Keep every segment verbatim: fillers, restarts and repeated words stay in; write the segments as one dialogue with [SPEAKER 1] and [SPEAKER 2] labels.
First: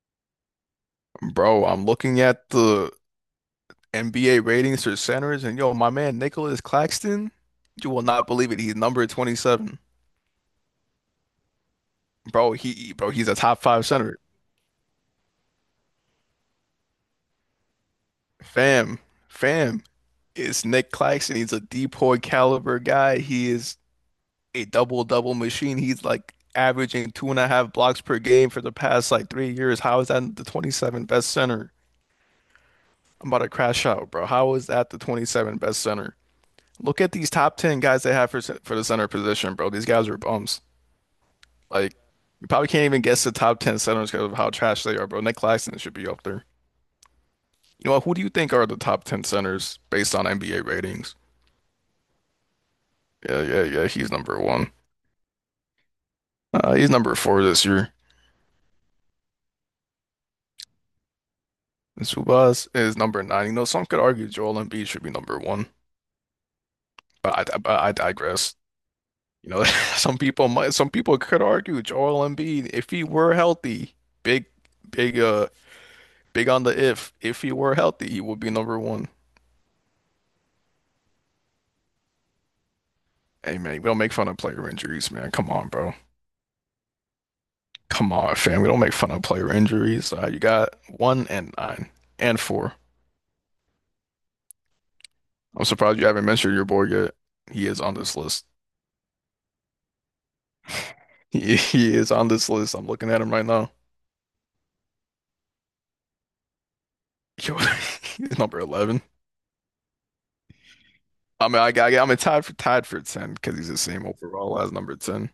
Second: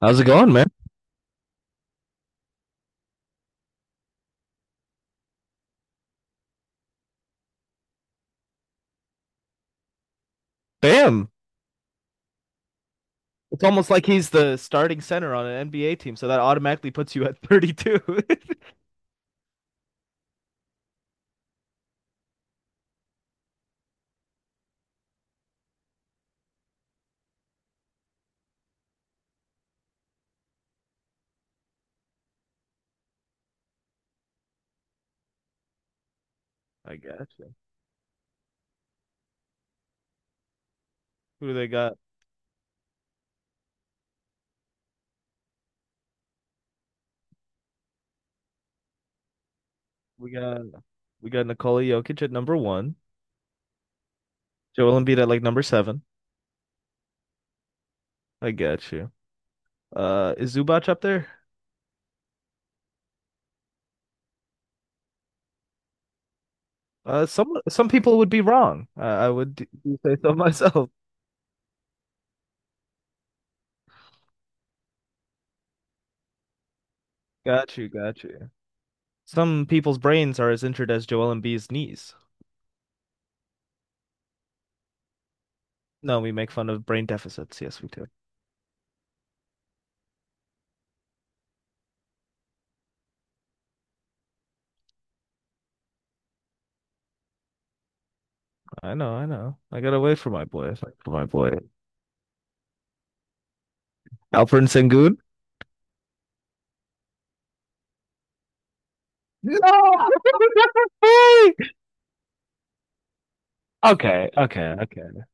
[SPEAKER 1] How's it going, man?
[SPEAKER 2] Bro, I'm looking at the N B A ratings for centers, and yo, my man Nicholas Claxton, you will not believe it. He's number twenty-seven.
[SPEAKER 1] Bam.
[SPEAKER 2] Bro, he bro, he's a top
[SPEAKER 1] It's
[SPEAKER 2] five
[SPEAKER 1] almost like
[SPEAKER 2] center.
[SPEAKER 1] he's the starting center on an N B A team, so that automatically puts you at thirty-two.
[SPEAKER 2] Fam, fam, it's Nick Claxton. He's a DPOY caliber guy. He is a double double machine. He's like averaging two and a half blocks per game for the past like three years. How is that the twenty-seventh best center? I'm about to crash out, bro. How is that the twenty-seventh best center?
[SPEAKER 1] I
[SPEAKER 2] Look at these
[SPEAKER 1] gotcha.
[SPEAKER 2] top ten guys they have for for the center position, bro. These guys are bums.
[SPEAKER 1] Who do they
[SPEAKER 2] Like,
[SPEAKER 1] got?
[SPEAKER 2] you probably can't even guess the top ten centers because of how trash they are, bro. Nick Claxton should be up there. You know what? Who do you think are the top ten centers based on
[SPEAKER 1] We got
[SPEAKER 2] N B A ratings?
[SPEAKER 1] we got Nikola Jokic at number one.
[SPEAKER 2] Yeah, yeah, yeah. He's number one.
[SPEAKER 1] Joel Embiid at like number seven.
[SPEAKER 2] Uh, he's number four this year.
[SPEAKER 1] I got you. Uh, is Zubac up there?
[SPEAKER 2] And Subas is number nine. You know, some could argue Joel Embiid should be number one,
[SPEAKER 1] Uh,
[SPEAKER 2] but
[SPEAKER 1] some
[SPEAKER 2] I, but
[SPEAKER 1] some
[SPEAKER 2] I
[SPEAKER 1] people would be
[SPEAKER 2] digress.
[SPEAKER 1] wrong. Uh, I
[SPEAKER 2] You
[SPEAKER 1] would
[SPEAKER 2] know,
[SPEAKER 1] d- do say
[SPEAKER 2] some
[SPEAKER 1] so
[SPEAKER 2] people might,
[SPEAKER 1] myself.
[SPEAKER 2] some people could argue Joel Embiid, if he were healthy, big, big, uh, big on the if. If he were
[SPEAKER 1] Got you,
[SPEAKER 2] healthy, he
[SPEAKER 1] got
[SPEAKER 2] would be
[SPEAKER 1] you.
[SPEAKER 2] number one.
[SPEAKER 1] Some people's brains are as injured as Joel Embiid's knees.
[SPEAKER 2] Hey man, we don't make fun of player injuries, man. Come on, bro.
[SPEAKER 1] No, we make fun of brain deficits. Yes, we do.
[SPEAKER 2] Come on, fam. We don't make fun of player injuries. Uh, you got one and nine and four. I'm surprised you haven't mentioned your boy yet. He is on this list.
[SPEAKER 1] I know, I know. I gotta wait for my boy. For my
[SPEAKER 2] He,
[SPEAKER 1] boy.
[SPEAKER 2] he is on this list. I'm looking at him right now.
[SPEAKER 1] Alfred Sengun?
[SPEAKER 2] Yo, he's number eleven.
[SPEAKER 1] No.
[SPEAKER 2] I mean, I got, I'm tied for tied for ten because he's the same
[SPEAKER 1] Okay,
[SPEAKER 2] overall as
[SPEAKER 1] okay,
[SPEAKER 2] number
[SPEAKER 1] okay.
[SPEAKER 2] ten.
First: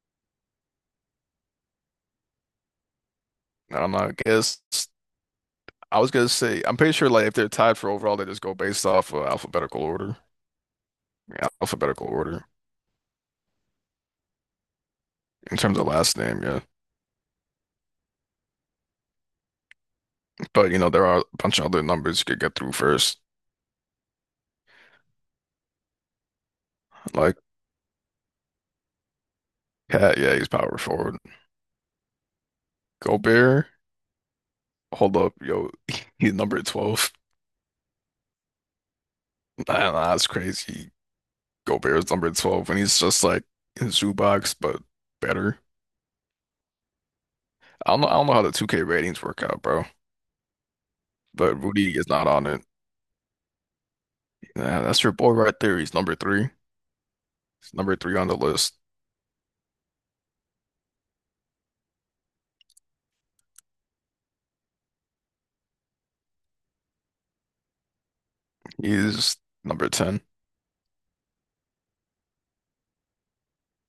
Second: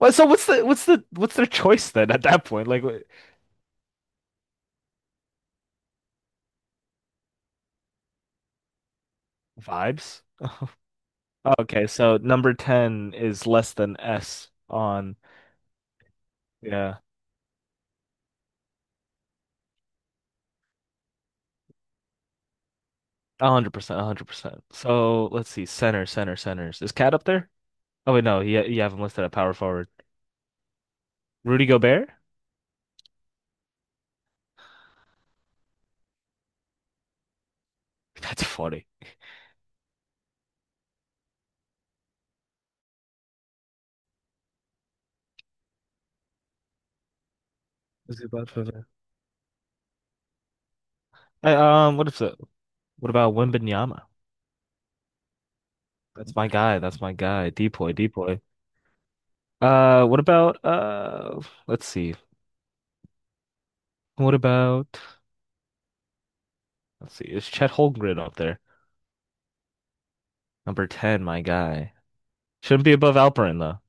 [SPEAKER 1] Well, so what's the what's the what's their choice then at that point? Like what,
[SPEAKER 2] I don't know. I guess I was gonna say I'm pretty sure like if they're tied for overall, they just go based off of alphabetical order.
[SPEAKER 1] vibes?
[SPEAKER 2] Yeah,
[SPEAKER 1] Oh, okay,
[SPEAKER 2] alphabetical
[SPEAKER 1] so
[SPEAKER 2] order
[SPEAKER 1] number ten is less than S on,
[SPEAKER 2] in terms of last name, yeah.
[SPEAKER 1] yeah,
[SPEAKER 2] But you know, there are a bunch of other numbers you could get through first.
[SPEAKER 1] one hundred percent, a one hundred percent. So, let's see. Center, center, centers. Is Cat up
[SPEAKER 2] Like
[SPEAKER 1] there? Oh wait, no. You, you haven't listed at power forward.
[SPEAKER 2] Cat, yeah, he's power forward.
[SPEAKER 1] Rudy Gobert?
[SPEAKER 2] Gobert, hold up, yo, he's number twelve.
[SPEAKER 1] That's funny.
[SPEAKER 2] I do That's crazy. Gobert's number twelve when he's just like in Zubox, but better. I don't know, I
[SPEAKER 1] Is
[SPEAKER 2] don't
[SPEAKER 1] it
[SPEAKER 2] know how
[SPEAKER 1] bad
[SPEAKER 2] the
[SPEAKER 1] for
[SPEAKER 2] two K
[SPEAKER 1] that?
[SPEAKER 2] ratings work out, bro.
[SPEAKER 1] Hey,
[SPEAKER 2] But
[SPEAKER 1] um,
[SPEAKER 2] Rudy
[SPEAKER 1] what
[SPEAKER 2] is
[SPEAKER 1] if
[SPEAKER 2] not
[SPEAKER 1] so,
[SPEAKER 2] on it.
[SPEAKER 1] what about Wembanyama?
[SPEAKER 2] Nah, that's your boy right there. He's number
[SPEAKER 1] That's my
[SPEAKER 2] three.
[SPEAKER 1] guy. That's my guy.
[SPEAKER 2] He's
[SPEAKER 1] Depoy,
[SPEAKER 2] number three on the
[SPEAKER 1] Depoy.
[SPEAKER 2] list.
[SPEAKER 1] Uh, what about uh? Let's see. What about? Let's see. Is Chet Holmgren up there?
[SPEAKER 2] He's number ten.
[SPEAKER 1] Number ten, my guy. Shouldn't be above Alperin though.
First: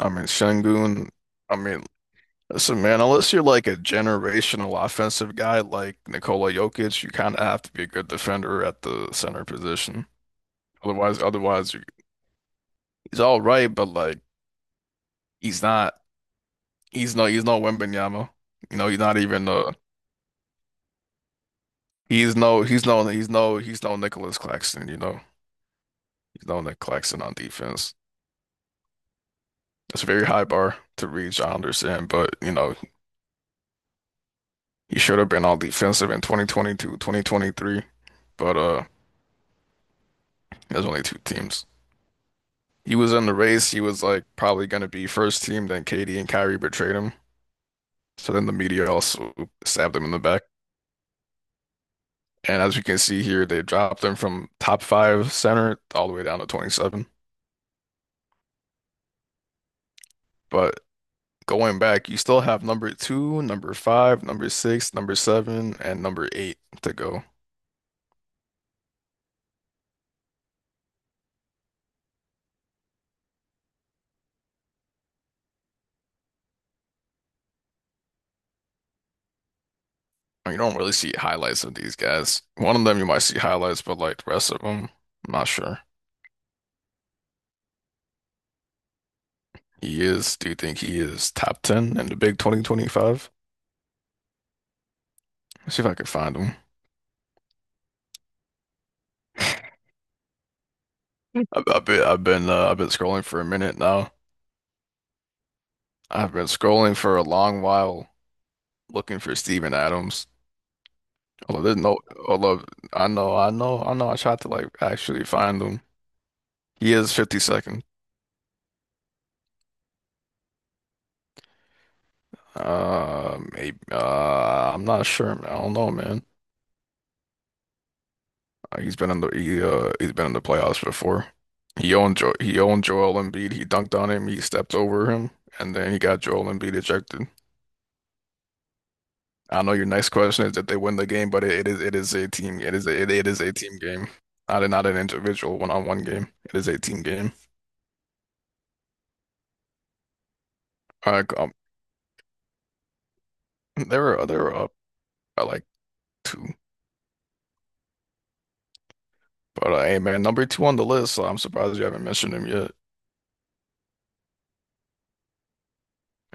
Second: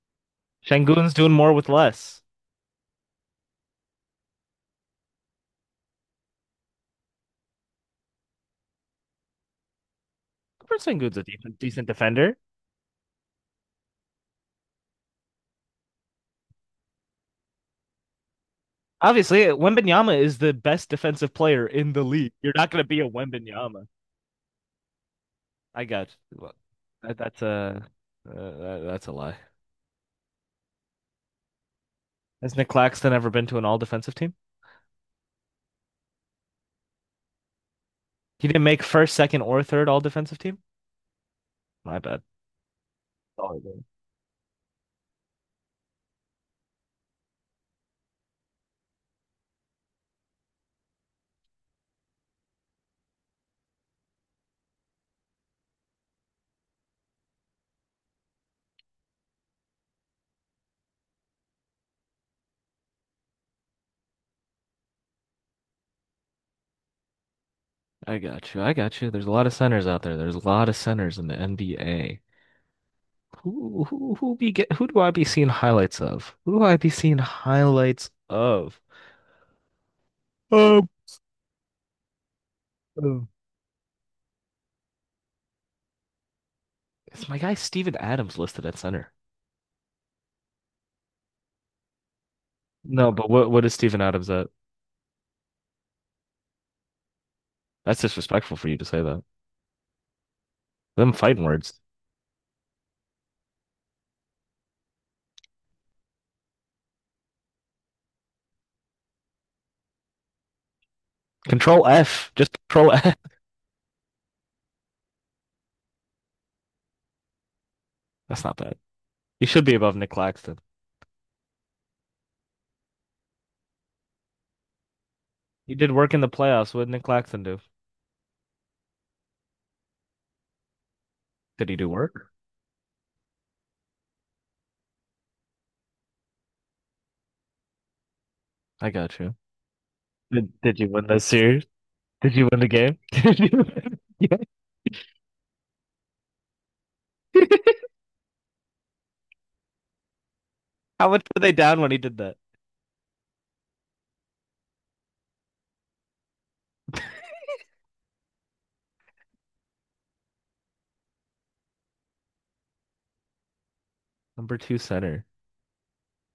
[SPEAKER 2] I mean, Şengün.
[SPEAKER 1] Şengün's doing more
[SPEAKER 2] I
[SPEAKER 1] with
[SPEAKER 2] mean,
[SPEAKER 1] less.
[SPEAKER 2] listen, man, unless you're like a generational offensive guy like Nikola Jokic, you kind of have to be a good defender at the center position.
[SPEAKER 1] Alperen Şengün's
[SPEAKER 2] Otherwise,
[SPEAKER 1] a decent,
[SPEAKER 2] otherwise you
[SPEAKER 1] decent defender.
[SPEAKER 2] he's all right, but like he's not. He's no. He's no Wembanyama. You know, he's not
[SPEAKER 1] Obviously,
[SPEAKER 2] even. Uh,
[SPEAKER 1] Wembanyama is the best defensive player in the league.
[SPEAKER 2] he's
[SPEAKER 1] You're
[SPEAKER 2] no.
[SPEAKER 1] not gonna
[SPEAKER 2] He's
[SPEAKER 1] be
[SPEAKER 2] no.
[SPEAKER 1] a
[SPEAKER 2] He's no. He's
[SPEAKER 1] Wembanyama.
[SPEAKER 2] no Nicholas Claxton. You know,
[SPEAKER 1] I got you.
[SPEAKER 2] he's
[SPEAKER 1] Well,
[SPEAKER 2] no Nick
[SPEAKER 1] that,
[SPEAKER 2] Claxton on
[SPEAKER 1] that's a
[SPEAKER 2] defense.
[SPEAKER 1] uh, that, that's a lie.
[SPEAKER 2] It's a very high bar to reach. I understand, but you
[SPEAKER 1] Has Nick
[SPEAKER 2] know,
[SPEAKER 1] Claxton ever been to an all defensive team?
[SPEAKER 2] he should have been all defensive in twenty twenty-two, twenty twenty-three.
[SPEAKER 1] He
[SPEAKER 2] But
[SPEAKER 1] didn't make
[SPEAKER 2] uh,
[SPEAKER 1] first, second, or third all defensive team.
[SPEAKER 2] there's only two teams.
[SPEAKER 1] My bad.
[SPEAKER 2] He was in the
[SPEAKER 1] Oh,
[SPEAKER 2] race.
[SPEAKER 1] yeah.
[SPEAKER 2] He was like probably going to be first team. Then Katie and Kyrie betrayed him. So then the media also stabbed him in the back. And as you can see here, they dropped him from top five center all the way down to twenty-seven. But going back, you still have number two, number five, number six, number seven, and number eight to go.
[SPEAKER 1] I got you. I got you. There's a lot of centers out there. There's a lot of centers in the N B A. Who who who be get, who do I be seeing highlights of? Who do I be seeing highlights of?
[SPEAKER 2] I mean, you don't
[SPEAKER 1] Um,
[SPEAKER 2] really see highlights of these guys. One of them you might
[SPEAKER 1] um,
[SPEAKER 2] see highlights, but like the rest of them, I'm not sure.
[SPEAKER 1] it's my guy Steven Adams listed at center.
[SPEAKER 2] He is, do you think he is top ten in the big
[SPEAKER 1] No, but
[SPEAKER 2] two thousand twenty-five?
[SPEAKER 1] what what is Steven Adams at?
[SPEAKER 2] Let's see if I can find him.
[SPEAKER 1] That's disrespectful for you to say that. Them fighting
[SPEAKER 2] I've,
[SPEAKER 1] words.
[SPEAKER 2] I've been I've been uh, I've been scrolling for a minute now. I've been scrolling for a long while looking for Steven Adams. Although there's
[SPEAKER 1] Control
[SPEAKER 2] no,
[SPEAKER 1] F. Just
[SPEAKER 2] although
[SPEAKER 1] control
[SPEAKER 2] I
[SPEAKER 1] F.
[SPEAKER 2] know, I know, I know, I tried to like actually find him. He is fifty-second.
[SPEAKER 1] That's not bad. He should be above Nick Claxton.
[SPEAKER 2] Uh, maybe. Uh, I'm not sure, man. I don't
[SPEAKER 1] He
[SPEAKER 2] know,
[SPEAKER 1] did work in
[SPEAKER 2] man.
[SPEAKER 1] the playoffs. What did Nick Claxton do?
[SPEAKER 2] Uh, he's been in the he uh he's been in the playoffs before.
[SPEAKER 1] Did he do
[SPEAKER 2] He owned
[SPEAKER 1] work?
[SPEAKER 2] jo he owned Joel Embiid. He dunked on him. He stepped over him, and then he got Joel Embiid ejected.
[SPEAKER 1] I got you.
[SPEAKER 2] I know your next question
[SPEAKER 1] Did,
[SPEAKER 2] is that they
[SPEAKER 1] did you
[SPEAKER 2] win
[SPEAKER 1] win
[SPEAKER 2] the
[SPEAKER 1] this
[SPEAKER 2] game, but
[SPEAKER 1] series?
[SPEAKER 2] it, it is it is a
[SPEAKER 1] Did you win
[SPEAKER 2] team.
[SPEAKER 1] the
[SPEAKER 2] It is
[SPEAKER 1] game?
[SPEAKER 2] a, it, it
[SPEAKER 1] Did
[SPEAKER 2] is
[SPEAKER 1] you
[SPEAKER 2] a team
[SPEAKER 1] win
[SPEAKER 2] game,
[SPEAKER 1] the
[SPEAKER 2] not a, not an individual one-on-one game. It is a team game.
[SPEAKER 1] game? How much
[SPEAKER 2] Like,
[SPEAKER 1] were they
[SPEAKER 2] um,
[SPEAKER 1] down when he did that?
[SPEAKER 2] there were there were up by like two, but uh, hey man, number two on the list. So I'm surprised you haven't mentioned him yet.
[SPEAKER 1] Number two center.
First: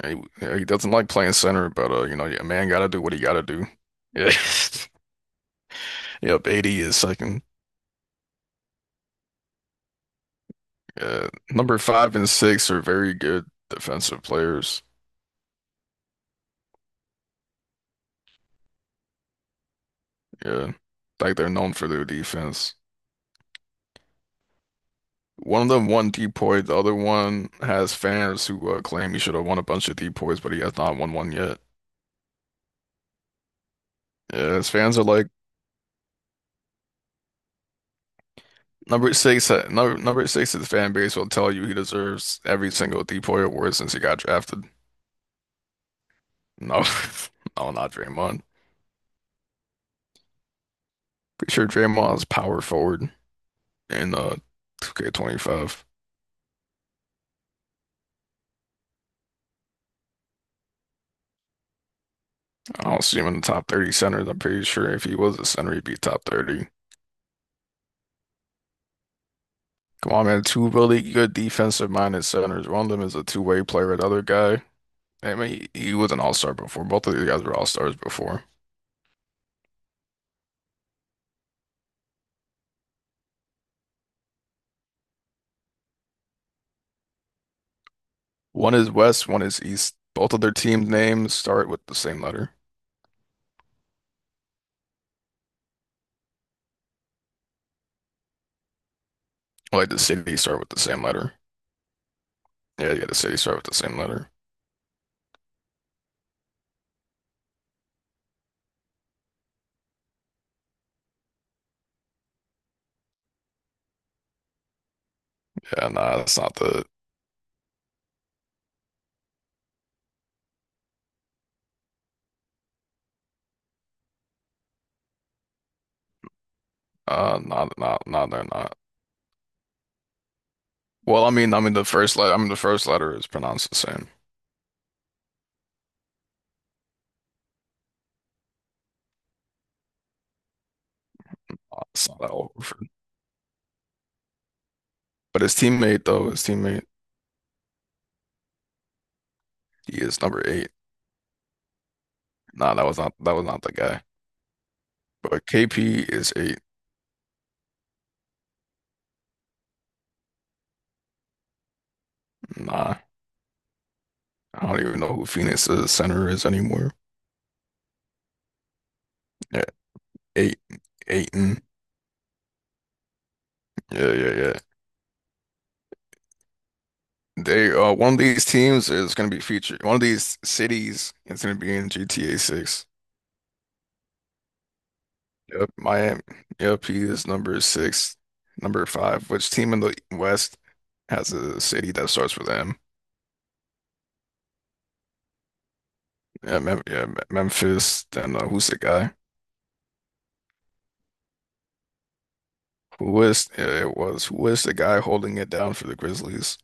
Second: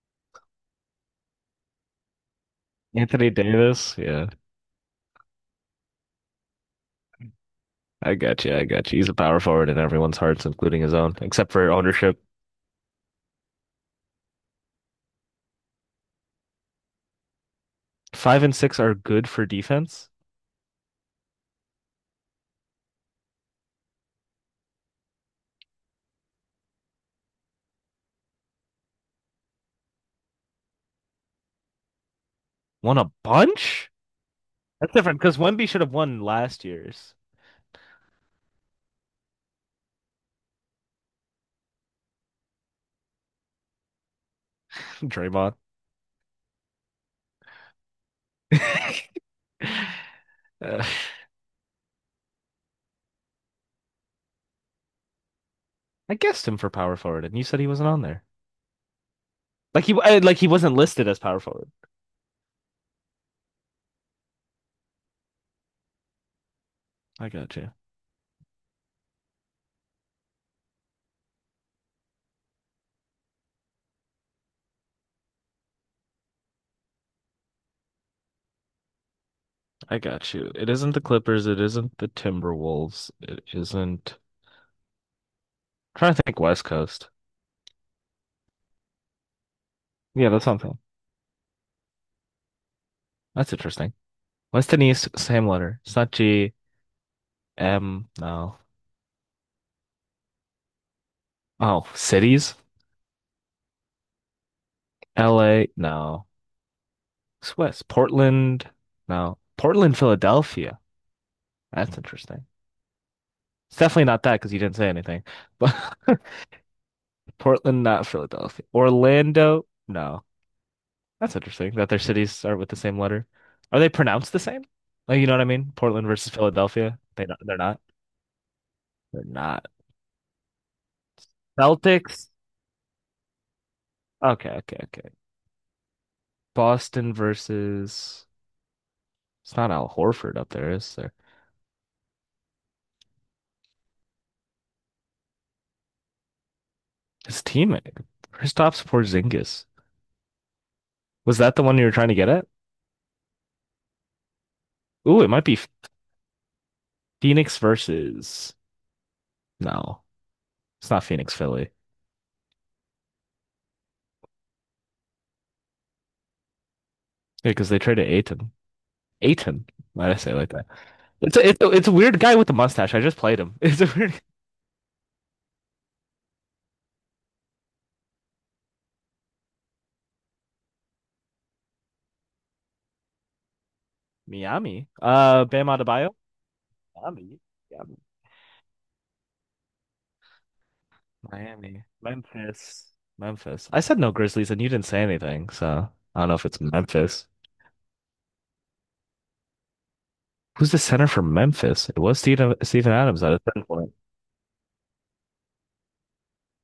[SPEAKER 2] He, he doesn't like playing center, but uh, you know, a man gotta do what he
[SPEAKER 1] Anthony
[SPEAKER 2] gotta do.
[SPEAKER 1] Davis. Yeah,
[SPEAKER 2] Yeah, yep. eighty is second.
[SPEAKER 1] I got you. I got you. He's a power forward in everyone's hearts, including his own,
[SPEAKER 2] Yeah,
[SPEAKER 1] except for
[SPEAKER 2] number five
[SPEAKER 1] ownership.
[SPEAKER 2] and six are very good defensive players.
[SPEAKER 1] Five and six are good for defense.
[SPEAKER 2] Yeah, like they're known for their defense. One of them won depoy, the other one has fans who uh, claim he should have won a bunch of depoys, but he has not won one yet.
[SPEAKER 1] Won a bunch?
[SPEAKER 2] Yeah, his
[SPEAKER 1] That's
[SPEAKER 2] fans are
[SPEAKER 1] different
[SPEAKER 2] like
[SPEAKER 1] because Wemby should have won last year's.
[SPEAKER 2] number six. uh, Number number six, his fan base will tell you he deserves every single depoy award since he got drafted.
[SPEAKER 1] Draymond.
[SPEAKER 2] No, no, not Draymond.
[SPEAKER 1] Uh,
[SPEAKER 2] Pretty sure Draymond is power forward in uh two K twenty-five.
[SPEAKER 1] I guessed him for power forward, and you said he wasn't on there. Like he, uh, like he wasn't listed as power forward.
[SPEAKER 2] I don't see him in the top thirty centers. I'm pretty sure if he was a center, he'd be top thirty.
[SPEAKER 1] I got you.
[SPEAKER 2] Come on, man. Two really good defensive minded centers. One of them is a two-way player. The other guy. I mean, he, he was an all-star before. Both of these guys were all-stars before.
[SPEAKER 1] I got you. It isn't the Clippers. It isn't the Timberwolves. It isn't. I'm trying to think West Coast.
[SPEAKER 2] One is West, one is East.
[SPEAKER 1] Yeah,
[SPEAKER 2] Both of
[SPEAKER 1] that's
[SPEAKER 2] their
[SPEAKER 1] something.
[SPEAKER 2] team names start with the same letter.
[SPEAKER 1] That's interesting. West and East, same letter. It's not G, M, no.
[SPEAKER 2] Like the city start with the same letter.
[SPEAKER 1] Oh, cities?
[SPEAKER 2] Yeah, yeah, the city start with the same letter.
[SPEAKER 1] L A? No. It's West. Portland? No. Portland, Philadelphia. That's interesting. It's definitely not that because you didn't say anything.
[SPEAKER 2] Yeah, nah, that's not the
[SPEAKER 1] But Portland, not Philadelphia. Orlando? No. That's interesting that their cities start with the same letter. Are they pronounced the same? Like, you know what I mean? Portland versus Philadelphia. They not,
[SPEAKER 2] uh
[SPEAKER 1] they're
[SPEAKER 2] not
[SPEAKER 1] not.
[SPEAKER 2] not not they're not.
[SPEAKER 1] They're not.
[SPEAKER 2] Well, I mean I mean the first
[SPEAKER 1] Celtics.
[SPEAKER 2] letter I mean the first letter is pronounced the same.
[SPEAKER 1] Okay, okay, okay. Boston versus. It's not Al Horford up there, is there?
[SPEAKER 2] Uh, It's not that Horford. But his teammate though, his teammate,
[SPEAKER 1] His teammate, Kristaps Porzingis.
[SPEAKER 2] he is number eight.
[SPEAKER 1] Was that the one you were trying to get at?
[SPEAKER 2] Nah, that was not that was not the guy.
[SPEAKER 1] Ooh, it might
[SPEAKER 2] But
[SPEAKER 1] be
[SPEAKER 2] K P is eight.
[SPEAKER 1] Phoenix versus. No, it's not Phoenix, Philly.
[SPEAKER 2] Nah. I don't even know who Phoenix's center is anymore.
[SPEAKER 1] Yeah, because they traded Ayton. Ayton. Why did I say it like
[SPEAKER 2] Eight,
[SPEAKER 1] that? It's a,
[SPEAKER 2] Aiton.
[SPEAKER 1] it's a, it's a weird guy with a mustache. I just played him. It's a
[SPEAKER 2] Yeah,
[SPEAKER 1] weird
[SPEAKER 2] yeah, yeah. They uh one of these teams is gonna be featured. One of these cities is gonna be in G T A six.
[SPEAKER 1] Miami. Uh, Bam
[SPEAKER 2] Yep,
[SPEAKER 1] Adebayo.
[SPEAKER 2] Miami. Yep, he is
[SPEAKER 1] Miami.
[SPEAKER 2] number
[SPEAKER 1] Miami.
[SPEAKER 2] six. Number five. Which team in the West has a
[SPEAKER 1] Miami.
[SPEAKER 2] city that starts with M?
[SPEAKER 1] Memphis. Memphis. I said no Grizzlies, and you didn't say anything, so I don't know if
[SPEAKER 2] Yeah,
[SPEAKER 1] it's
[SPEAKER 2] Mem yeah, Me-
[SPEAKER 1] Memphis.
[SPEAKER 2] Memphis. Then uh, who's the guy?
[SPEAKER 1] Who's the center for Memphis? It was Steven, Steven
[SPEAKER 2] Who
[SPEAKER 1] Adams at a
[SPEAKER 2] is?
[SPEAKER 1] certain
[SPEAKER 2] Yeah,
[SPEAKER 1] point.
[SPEAKER 2] it was. Who is the guy holding it down for the Grizzlies?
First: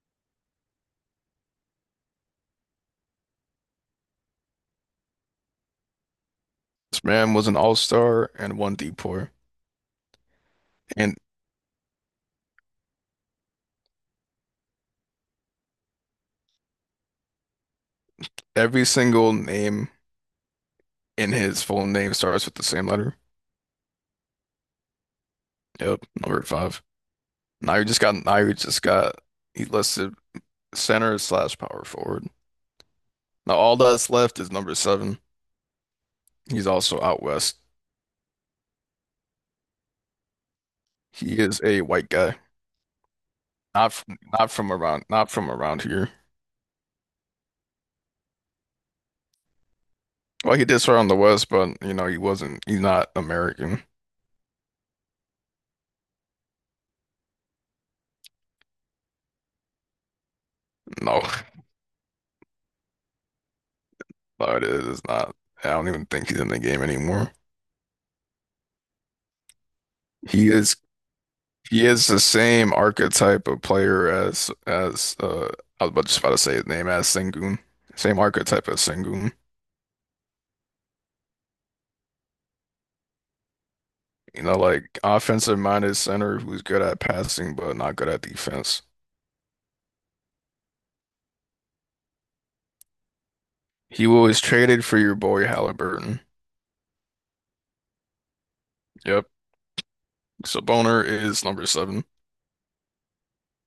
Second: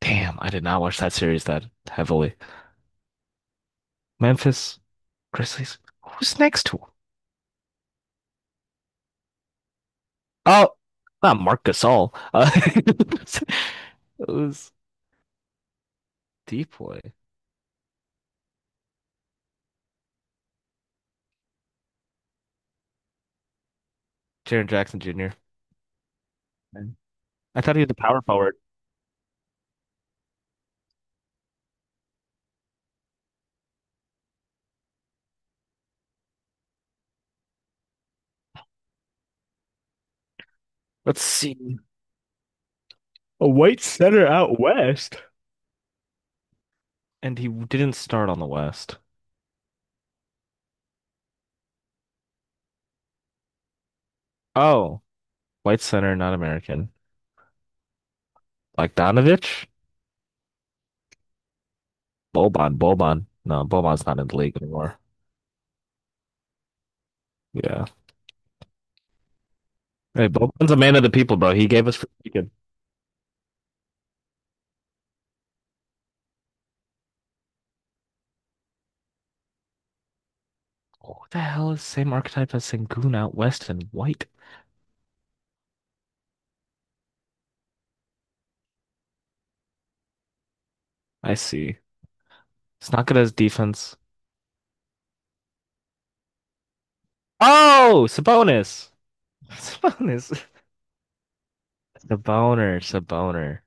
[SPEAKER 1] Damn, I did not watch that series that heavily. Memphis Grizzlies. Who's next to him?
[SPEAKER 2] This man was an all-star and one D-Poor.
[SPEAKER 1] Oh,
[SPEAKER 2] And
[SPEAKER 1] not Mark Gasol. Uh, it was deep boy.
[SPEAKER 2] every single name in his full name starts with the same letter.
[SPEAKER 1] Jaren Jackson Junior
[SPEAKER 2] Yep, over at five.
[SPEAKER 1] I thought he
[SPEAKER 2] Now
[SPEAKER 1] was a
[SPEAKER 2] just
[SPEAKER 1] power
[SPEAKER 2] got now you
[SPEAKER 1] forward.
[SPEAKER 2] just got he listed center slash power forward. Now all that's left is number seven. He's also out west.
[SPEAKER 1] Let's
[SPEAKER 2] He
[SPEAKER 1] see.
[SPEAKER 2] is a white guy.
[SPEAKER 1] A white
[SPEAKER 2] Not from,
[SPEAKER 1] center
[SPEAKER 2] not
[SPEAKER 1] out
[SPEAKER 2] from around
[SPEAKER 1] west.
[SPEAKER 2] not from around here.
[SPEAKER 1] And he didn't start on the West.
[SPEAKER 2] Well, he did start on the west, but you know, he wasn't he's not American.
[SPEAKER 1] Oh, white center, not American. Like Bogdanovich?
[SPEAKER 2] No,
[SPEAKER 1] Boban, Boban. No, Boban's not in the
[SPEAKER 2] no,
[SPEAKER 1] league
[SPEAKER 2] it
[SPEAKER 1] anymore.
[SPEAKER 2] is not. I don't even think he's in the game anymore.
[SPEAKER 1] Yeah. Hey,
[SPEAKER 2] He
[SPEAKER 1] Boban's a
[SPEAKER 2] is
[SPEAKER 1] man of the people, bro. He
[SPEAKER 2] he
[SPEAKER 1] gave us
[SPEAKER 2] is the
[SPEAKER 1] freaking.
[SPEAKER 2] same archetype of player as as uh I was about- just about to say his name as Sengun. Same archetype as Sengun.
[SPEAKER 1] What the hell is same archetype as Sengun out west and white?
[SPEAKER 2] You know, like offensive minded center who's good at passing but not good at defense.
[SPEAKER 1] I see. It's not good as defense.
[SPEAKER 2] He was traded for your boy Halliburton.
[SPEAKER 1] Oh, Sabonis.
[SPEAKER 2] Yep.
[SPEAKER 1] Sabonis.
[SPEAKER 2] So Boner is number seven.
[SPEAKER 1] Saboner, Saboner.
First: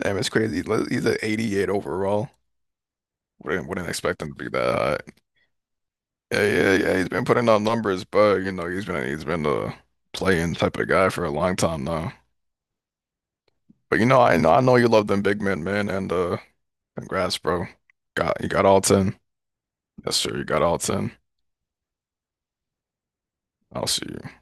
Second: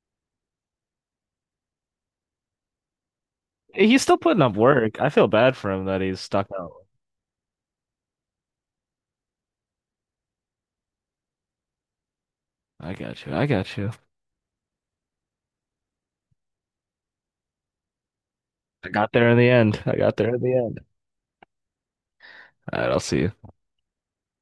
[SPEAKER 2] Damn, it's crazy. He's at eighty-eight overall. Wouldn't wouldn't
[SPEAKER 1] He's still
[SPEAKER 2] expect him to
[SPEAKER 1] putting
[SPEAKER 2] be
[SPEAKER 1] up
[SPEAKER 2] that high.
[SPEAKER 1] work. I feel bad for him that he's
[SPEAKER 2] Yeah,
[SPEAKER 1] stuck out.
[SPEAKER 2] yeah, yeah. He's been putting out numbers, but you know, he's been he's been the playing type of guy for a long time now.
[SPEAKER 1] I got you. I got you.
[SPEAKER 2] But you know, I know I know you love them big men, man, and uh congrats, bro. Got you got all
[SPEAKER 1] I got
[SPEAKER 2] ten.
[SPEAKER 1] there in the end. I got
[SPEAKER 2] Yes,
[SPEAKER 1] there
[SPEAKER 2] sir,
[SPEAKER 1] in
[SPEAKER 2] you
[SPEAKER 1] the
[SPEAKER 2] got all
[SPEAKER 1] end.
[SPEAKER 2] ten.
[SPEAKER 1] All right, I'll see you.
[SPEAKER 2] I'll see you.